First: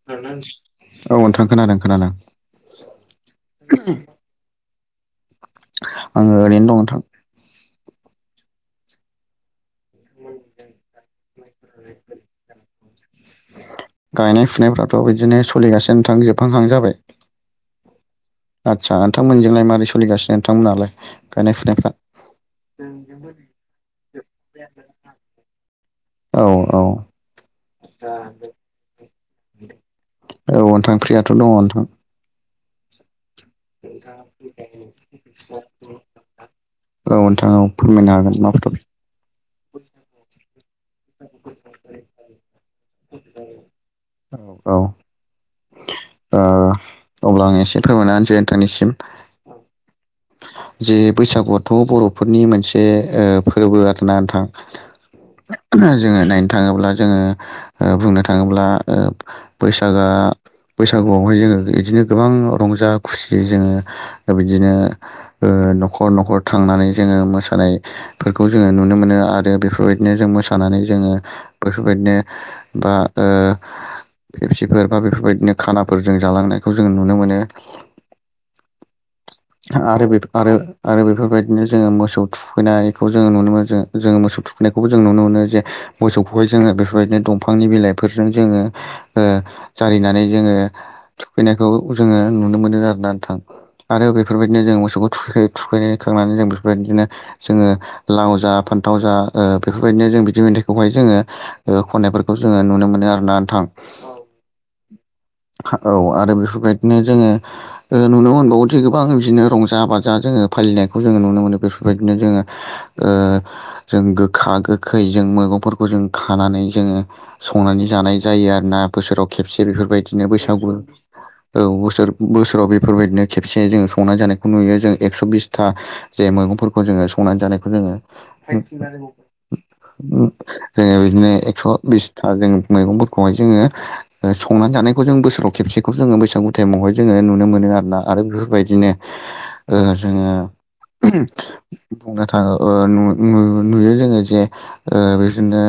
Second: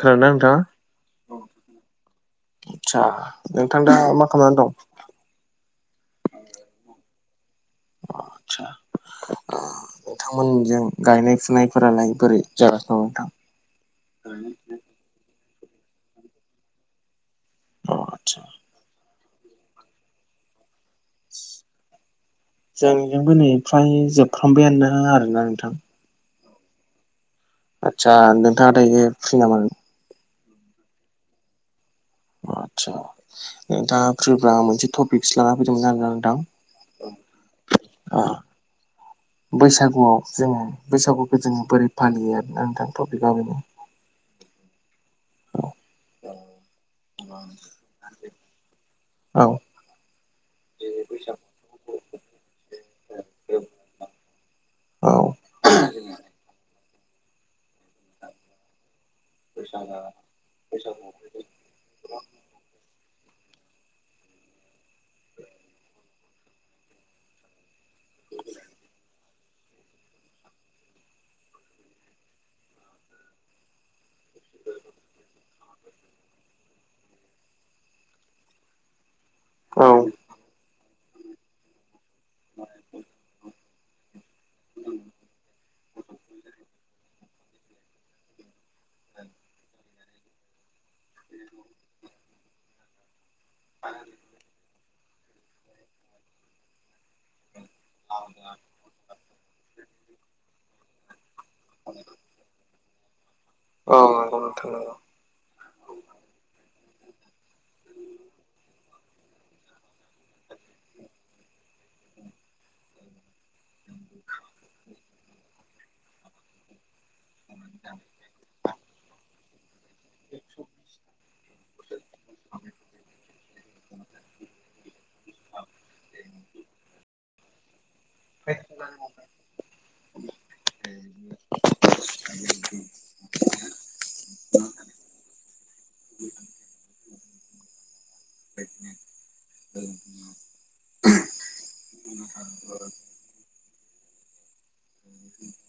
खोनादोंना नोंथाङा? औ नोंथां खोनादों खोनादों आतसा नोंथां दा मा खालामनानै दं। आङो ओरैनो दं नोंथां। आदसा नोंथांमोनजों गायनाय फुनायफोरालाय बोरै जागासि नोंथां। खुलिगासिनो नोंथां जोबहांहां जाबाय। अ आदसा आदसा नोंथांमोनजोंलाय माबोरै सलिगासिनो नोंथांमोनहालाय गायनाय फुनायफ्रा जोंनिजोंबो नै फ्राय जोबफ्रामबायानोनो आरोना नोंथां। औ औ। आदसा नोंथाङा दायो फ्रि नामा? औ नोंथां फ्रियाथ' दङ नोंथां। आदसा नोंथाङा फ्रिबा मोनसे टपिकससो लाना फैदोंमोन आरोना नोंथां। औ नोंथां औ फोरमायनो ओ हागोन माबे टफिक बैसागुआव जोङो बैसागुखौ जोङो बोरै फालियो आरो नोंथां टपिकआ बेनो औ औ औ ओ अब्ला आं एसे फोरमायना होनोसै थांनिसिम औ [inaudible] जे बैसागुआथ' बर'फोरनि मोनसे ओ फोरबो आरोना नोंथां जोङो नायनो थाङोब्ला जोङो ओ बुंनो थाङोब्ला ओ बैसागआ बैसागुआवहाय जोङो बिदिनो गोबां रंजा खुसियै जोङो बिदिनो ओ न'खर न'खर थांनानै जोङो मोसानाय फोरखौ जोङो नुनो मोनो आरो बेफोरबायदिनो जों मोसानानै जोङो बेफोरबायदिनो बा ओ फेफसिफोर बा बेफोरबायदिनो खानाफोरजों जालांनायखौ जों नुनो मोनो। औ आरो बे आरो बेफोरबायदिनो जोङो मोसौ थुखैनायखौ जोङो नुनो मोनो जो जोङो मोसौ थुखैनायखौबो जों नुनो मोनो जे मोसौखौहाय जोङो बेफोरबायदिनो दंफांनि बिलाइफोरजों जोङो ओ जारिनानै जोङो थुखैनायखौ जोङो नुनो मोनो आरोना नोंथां। आरो बेफोरबायदिनो जों मोसौखौ थुखै थांनानै जों बेफोरबायदिनो जोङो लाव जा फान्थाव जा बेफोरबायदिनो जों बिदि मेथाइखौहाय जोङो खन्नायफोरखौ जोङो नुनो मोनो आरोना। थां औ नंगौ नोंथां नंगौ। औ आरो बेफोरबायदिनो जोङो ओ नुनो मोनबावो जे गोबां बिदिनो रंजा बाजा जोङो फालिनायखौ जोङो नुनो मोनो बेफोरबायदिनो जोङो ओ जों गोखा गोखै जों मैगंफोरखौ जों खानानै जोङो संनानै जानाय जायो आरोना बोसोराव खेबसे बेफोरबायदिनो बैसागु औ बोसोर बोसोराव बे बेफोरबादिनो खेबसे सानायखौ नुयो जोङो एखस' बिसथा मैगंफोरखौ जोङो संनानै जानायखौ जोङो जोङो बिदिनो एकस' बिसथा जों मैगंफोरखौहाय जोङो संनानै जानो नायखौ जों बोसोराव खबसेखौ जोङो बैसागु थायेमावहाय जोङो नुनो मोन आरो ना आरो बेफोरबायदिनो ओ जोङो बुंनो थाङो ओ नुयो जोङो जे ओ बिदिनो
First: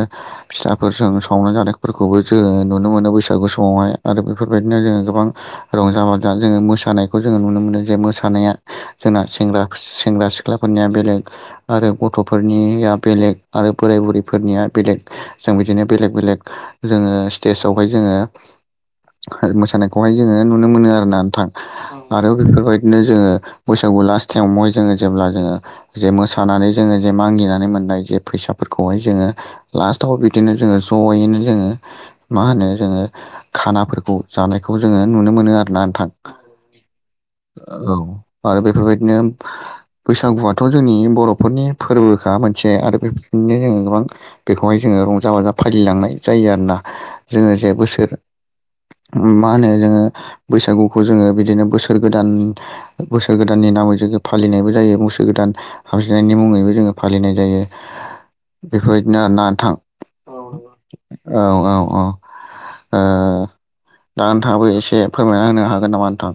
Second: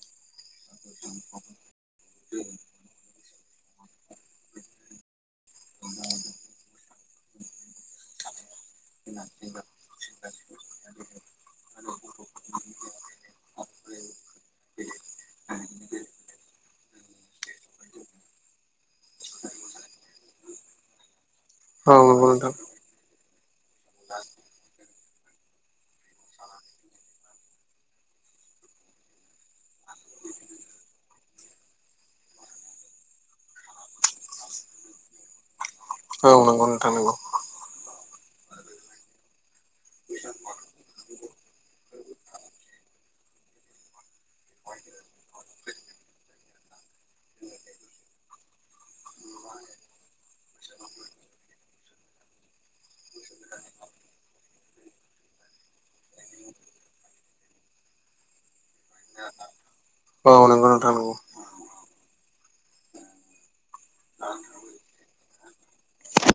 फिथ्लाफोरजों संनानै जानायफोरखौबो जोङो नुनो मोनो बैसागु समावहाय आरो बेफोरबायदिनो जोङो गोबां रंजा बाजा जोङो मोसानाय जोङो नुनो मोनो जे मोसानाया जोंना सेंग्रा सिख्लाफोरनिया बेलेग आरो गथ' फोरनिया बेलेग आरो बोराय बुरैफोरनिया बेलेग जों बिदिनो बेलेग बेलेग जोङो स्टेजावहाय जोङो मोसानायखौहाय जोङो नुनो मोनो आरोना नोंथां औ नंगौ आरो नोंथां बेफोरबायदिनो जोङो बैसागु लास्ट टाइमावहाय जोङो जेब्ला जोङो जे मोसानानै जोङो जे मागिनानै मोननाय जे फैसाफोरखौहाय जोङो लास्ट थाव बिदिनो जोङो ज'यैनो जोङो मा होनो जोङो खानाफोरखौ जानायखौ जोङो नुनो मोनो आरो औनांगौ नंथां नागौ औ आरो बेफोरबायदिनो बैसागुआथ' जोंनि बर'फोरनि फोरबोखा मोनसे आरो बेनो जोङो गोबां बेखौहाय जोङो रंजा बाजा फालिलांनाय जायो आरोना जोङो जे बोसोर मा होनो जोङो बैसागुखौ जोङो बिदिनो बोसोर गोदान बोसोर गोदाननि नामै ज फलिनायबो ज जायो मस गोदान हामजनायनि मुङैबो जोङो फालिनाय जायो। बेफोरबायदिनो ना थां औ नंगौ नोंथां नंगौ। औ औ औ। दा नोंथाङाबो एसे फोरमायना होनो हागोन नामा नोंथां?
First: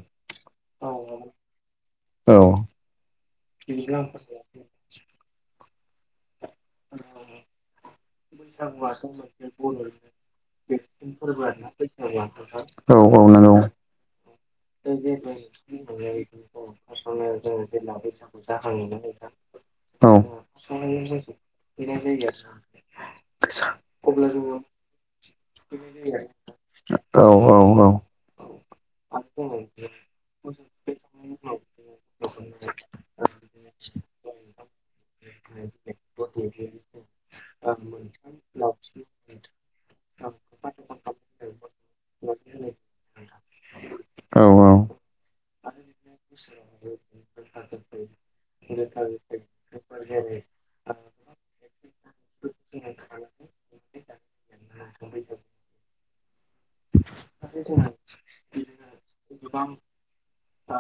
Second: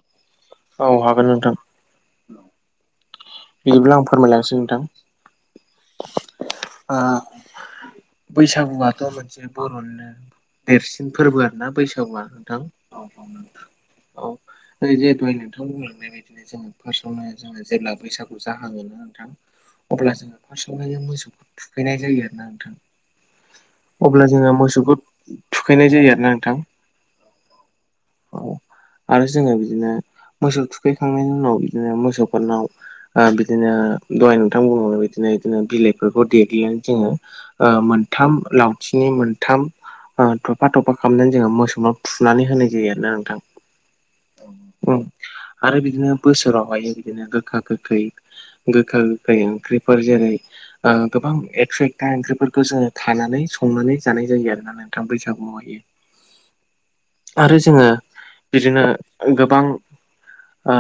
औ हागोन नोंथां औ बिदिब्ला आं फोरमायलांसिनो नोंथां बैसागुआथ' मोनसे बर'निनो देरसिन फोरबो आरोना बैसागुआ नोंथां औ औ नंगौ औ जिहेतु नोंथां बुंलांनाय बायदिनो जोङो फार्स्टआवनो जोङो जेब्ला बैसागु जाहाङोन ना नोंथां औ अब्ला जोङो फार्स्टआवहायनो मोसौखौ थुखैनाय जायो आरो ना नोंथां अब्ला जोङो मोसौखौ थुखैनाय जायो आरो ना नोंथां औ औ औ औ आरो जोङो बिदिनो मोसौ थुखैखांनायनि उनाव बिदिनो मोसौफोरनाव बिदिनो दाय नोंथां बिनो बिलाइ दनानै ज मोन नामथिनि मोनथाम थफा थफा खालामनानै जोङो मोसौ फुनानै होनाय जायो आरोना नोंथां औ औ उम आरो बिदिनो बोसोरावहाय बिदिनो गोखा गोखै गोखा गोखै ओंख्रिफोर जेरै गोबां एकस' एकथा ओंख्रिफोरखौ जोङो खानानै संनानै जानाय जायो आरोना नोंथां बैसागुआव। आरो जोङो बिदिनो गोबां ओ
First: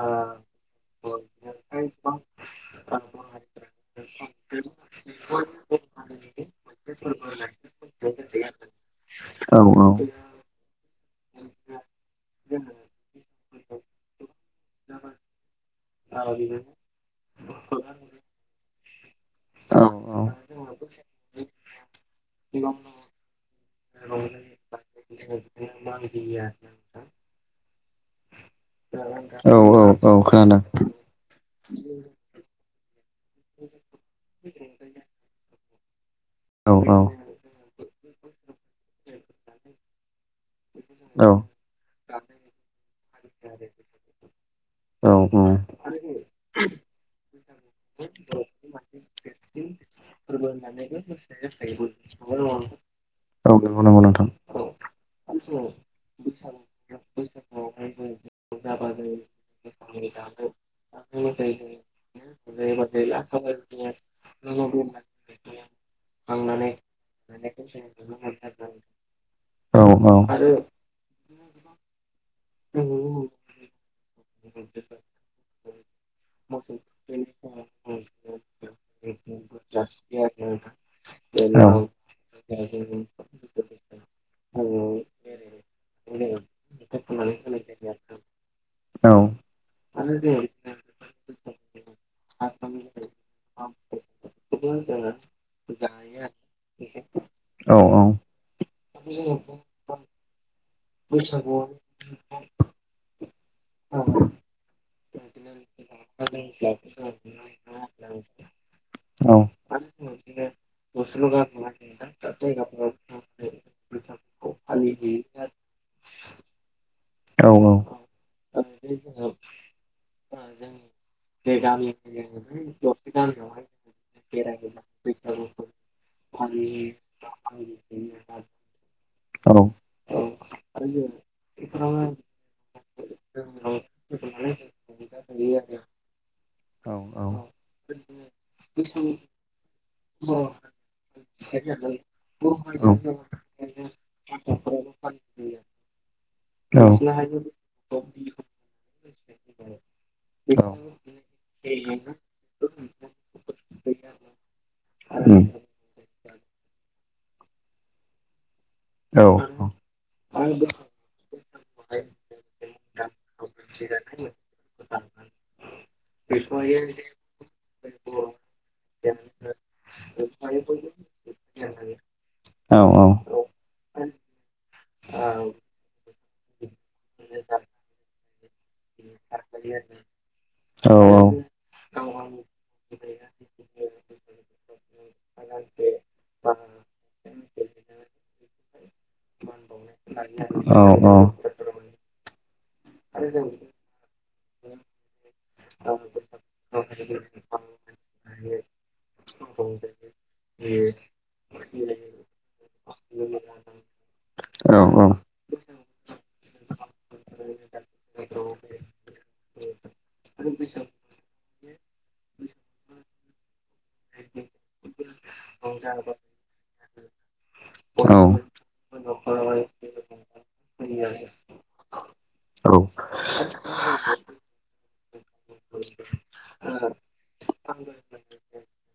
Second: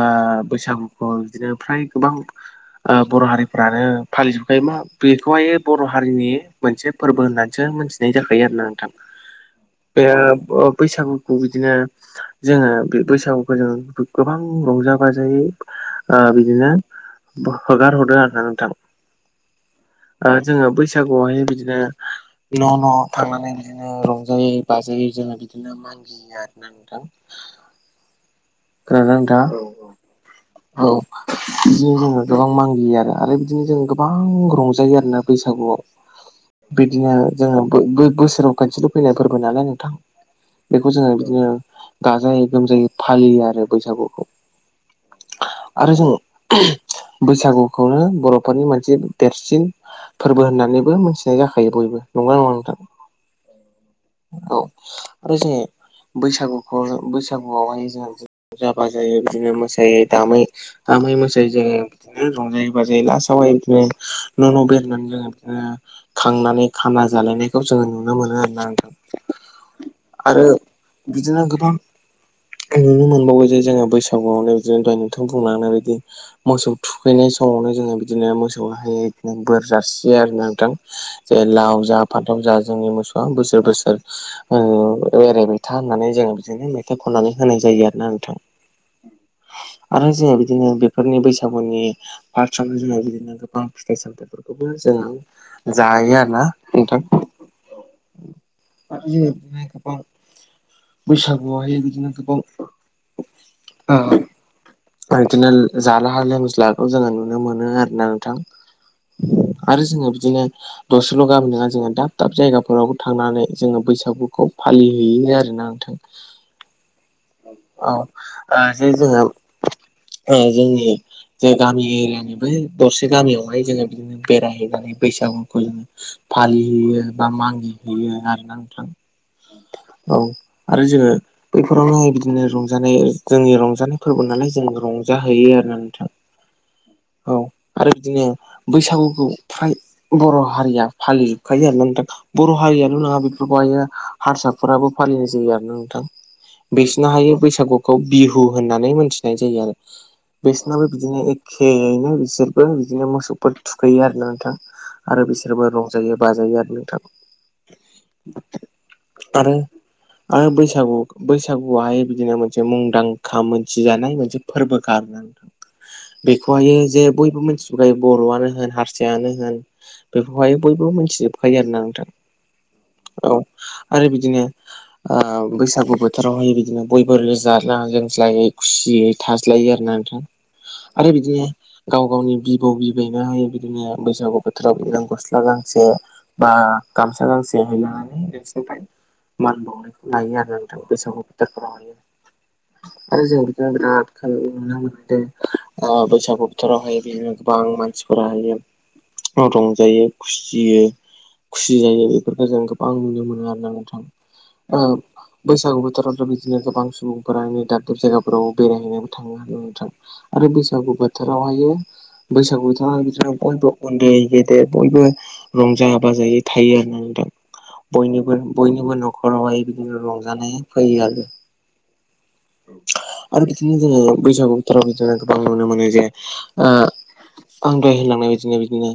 बैसागुखौ बिदिनो फ्राय गोबां ओ बर' हारिफ्रानो फालिजोबखायो मा बेखौहाय बर' हारिनि मोनसे फोरबो होननानैसो मिथिनाय जाखायो आरोना नोंथां बे बैसागु खौ बिदिनो जोङो बे बैसागुखौ जोङो गोबां रंजा बाजायै बिदिनो होगार हरदों आरोना नोंथां। औ ओ जोङो बैसागुआवहाय बिदिनो न' न' थांनानै बिदिनो रंजायै बाजायै जोङो बिदिनो मागियो आरो ना नोंथां। [inaudible] खोनादोंना औ औ नोंथाङा औ खोनादों। औ बिदिनो जोङो गोबां मागियो आरो। आरो बिदिनो जों गोबां रंजायो आरोना बैसागुआव। औ बिदिनो जोङो बो-बो-बोसोराव खोनसेल' फैनाय फोरबो नालाय नोंथां। बेखौ जोङो औ बिदिनो गाजायै गोमजायै फालियो आरो बैसागुखौ। औ आरो जों बैसागुखौनो बर'फोरनि मोनसे देरसिन फोरबो होननानैबो मिथिनाय जाखायो बयबो नंगौ ना नङा नोंथां? नंगौ नंगौ नोंथां। औ आरो जोङो बैसागुखौ बैसागुआवहाय जों जाबा जायो बिदिनो मोसायो दामै मोसायै जोङो बिदिनो रंजायायोै बाजायै लास आवहाय बिदिनो न' न' बे रायनानै जोङ बिदिनो खांनानै खाना जालायनायखौ जोङो नुनो मोनो आरोना नोंथां। औ औ आरो बिदिनो गोबां नुनो मोनबावो जे जोंङो बैसागुआवनो जों दहाय नोंथां बुंलांनाय बिदि मोसौ थुखैनाय समावनो जोङो बिदिनो मोसौ हाय बिदिनो बोर जासियो आरो नोंथां जे लाव जा फान्थाव जा जोंनि मोसौआ बोसोर बोसोर एरायबाय था होननानै जों बिदिनो मेथाइ खनानै होनाय जायो आरोना नोंथां। औ आरो जोहा बिदिनो बेफोरनि बैसागुनि फार्सआवनो जोङो बिदिनो गोबां फिथाइ सामथायाइफोरखौ जोङो जायो आरो ना नोंथां। औ उम औ [unintelligible] बैसागुआवहाय बिदिनो गोबां ओ बिदिनो जालहा लोंज्लाखौ जोङो नुनो मोनो आरो ना नोंथां। औ आरो जोङो बिदिनो दसेल' गामि नङा जोङो दाब दाब जायगाफोरावबो थांनानै जोङो बैसागुखौ फालिहैयो आरो। औ ओ जे जोङो ओ जोंनि जे गामि एरियानिबो दरसे गामियावहाय जोङो बिदिनो बेरायहैनानै बैसागुखौ जोङो फालिहैयो बा मागि हैयो आरोना नोंथां। औ औ आरो जोङो बैफोरावनो बिदिनो रंजानाय जोंनि रंजानाय अननानै जों रंजाहैयो आरोना नोंथां। औ औ औ आरो बिदिनो बैसागुखौ फ्राय बर' हारिया फालिजोबखायो आरोना नोथां। बर' हारियाल' नङा बेफोरखौहाय हारसाफोराबो फालियो। नोंथां बिसोरनो हायो बैसागुखौ बिहु होननानै मोनथिनाय जायो आरो। बिसोरनावबो बिदिनो एखेयैनो बिसोरबो बिदिनो मोसौफोर थुखैयो आरो ना नोंथां। आरो बिसोरबो रंजायो बाजायो आरो नोंथां। आरो आरो बैसागु बैसागुआहाय बिदिनो मोनसे मुंदांखा मोन मिथिजानाय मोनसे फोरबोखा आरोना नोंथां। बेखौहायो जे बयबो मिथिबोखायो बर'आनो होन हारसायानो होन। बेखौहाय बयबो मिथिजोबखायो आरोना नोंथां। औ आरो बिदिनो ओ बैसागु बोथोरावहाय बिदिनो बयबो जाला लोंज्लायै खुसियै थाज्लायो आरो ना नोंथां। आरो बिदिनो गाव गावनि बिबौ बिबैनो हायो बिदिनो बैसागु बोथोरावा गस्ला गां गांसे बा गामसा गांसे हैलानानै देरसिनिफ्राय मान बावनायखौ लायो आरोना नोंथां बैसागु बोथोरफोरावहाय आरो जों बिराद खो नुनो मोनदों ओ बैसागु बोथोरावहाय बिदिनो गोबां मानसिफोरा होयो। रंजायो खुसियो खुसि जायो बेफोरखौ जों गोबां नुनो मोनो आरोना नोंथां। ओ बैसागु बोथोरावथ' बिदिनो गोबां सुबुंफोरा नै दाब दाब जायगा फोराव बेरायहैनोबो थाङो हायो नोंथां आरो बैसागु बोथोरावहायो बैसागु बोथोराव आरो बिदिनो बयबो उन्दै गेदेर बयबो रंजा बाजायै थायो आरोना नों थां औ बयनिबो न'खरावहाय बिदिनो रंजानाय फैयो आरो औ आरो बिदिनो जोङो बैसागु बोथोराव जोङो गोबां नुनो मोनो जे ओ आंगाय होनानै बिदिनो बिदिनो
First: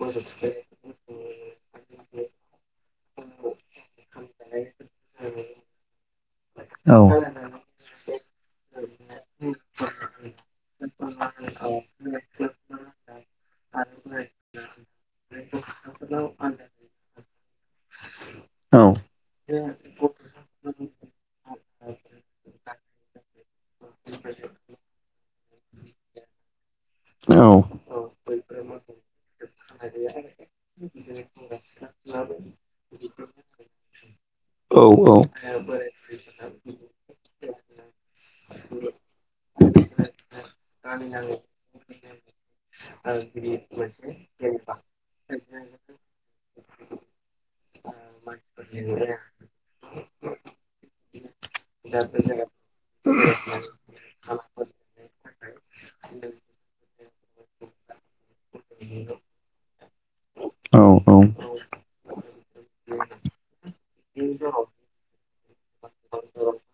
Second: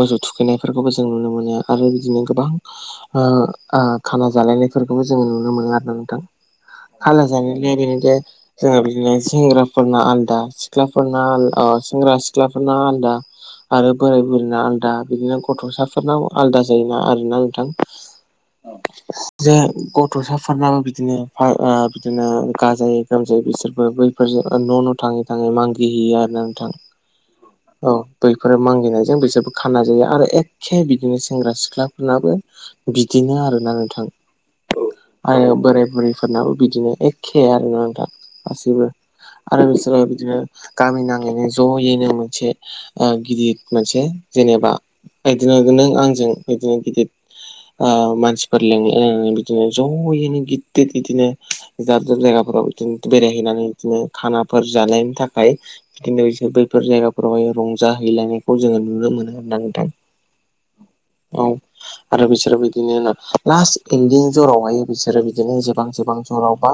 मोसौ थुखैनायफोरखौबो जों नुनो मोनो आरो बिदिनो गोबां ओ ओ खाना जालायनायफोरखौबो जोङो नुनो मोनो आरो नोंथां। [unintelligible] जोङो बिदिनो सेंग्राफोरना आलदा सिख्लाफोरना आल अ ओ सेंग्रा सिख्लाफोरना आलादा आरो बोराय बुरैना आलदा बिदिनो गथ'साफोरनाव आलदा जायोना आरोना नोंथां। औ औ जे गथ'साफोरनाबो बिदिनो ओ बिदिनो गाजायै गोमजायै बिसोरबो बैफोरजों न' न' थाङै थाङै मागिहैयो आरो ना नोंथां। मिथियो औ बैफोरो मागिनायजों बिसोरबो खाना जायो आरो एखखे बिदिनो सेंग्रा सिख्लाफोरनाबो बिदिनो आरोना नोंथां। आरो बोराय बुरैफोरनाबो बिदिनो एखे आरोना नोंथां गासैबो। आरो बिसोरो बिदिनो गामि नाङैनो ज'यैनो मोनसे गिदिर मोनसे जेनेबा बिदिनो नों आंजों बिदिनो गिदिर ओ मानसिफोर लिंनाय ओ बिदिनो ज'यैनो गिददिर बिदिनो दाब जाब जायगाफोराव दिनो बेरायहैनानै बिदिनो खानाफोर जानायनि थाखाय बिदिनो बिसोर बैफोर जायगाफोरावहाय रं जाहैलानायखौ जोङो नुनो मोनो आरोना नोंथां। औ आरो बिसोरबो बिदिनो लास्ट इन्दिं जरावहाय बिसोरो बिदिनो जोबहां जोबहां जेरावबा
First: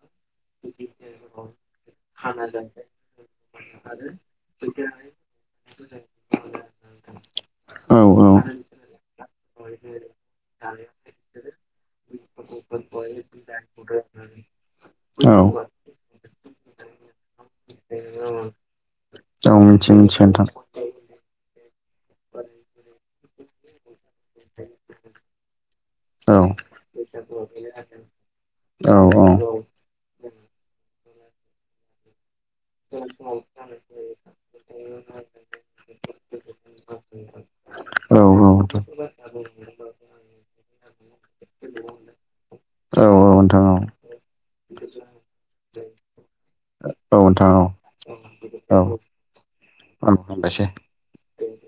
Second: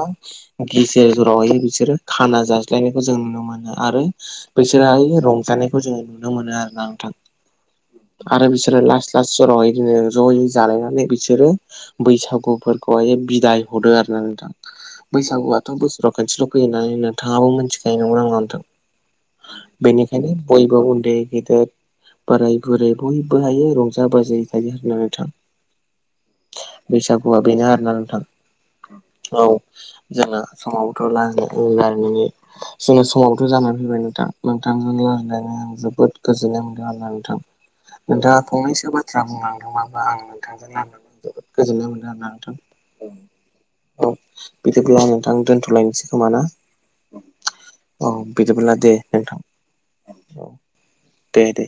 गेजेर जरावहाय बिसोरो खाना जाज्लायनायखौ जों नुनो मोनो आरो बिसोरहाय रंजानाय नायखौ जोङो नुनो मोनो आरोना नोंथां। आरो बिसोरो लास्त लास्ट जराव बिदिनो ज'यै जालायनानै बिसोरो बैसागुफोर खौहाय बिदाय हरदो आरो ना नोंथां बै बैसागुआथ' बोसोराव खनसेल' फैयो होननानै नोंथाङाबो मिथिखायो नंगौ नंङा नोंथां? मिथियो नोंथां बेनिखायनो बयबो उन्दै गेदेर बोराय बुरै बयबो हायो रंजा बाजायै थायो आरोना नोंथां। औ बैसागुआ बेनो आरोना नोंथां औ। जेला समाव बथ'ला [unintelligible] जोंना समाबोथ' जानानै फैबाय नोंथां नोंथांजों रायलायनानै आं जोबोद गोजोननाय मोनदों आरोना नोंथां। औ नोंथाङा नोंथां फंनैसो बाथ्रा बुंलांदों माबा आं जोबोद गोजोननाय मोनदों आरोना नोंथां औ औ औ। बिदिब्ला आं नोंथां दोन्थ'लायनोसै खोमा ना? औ नोंथां औ औ बिदिबोब्ला औ दे नोंथां। औ हामबायसै। दे दे।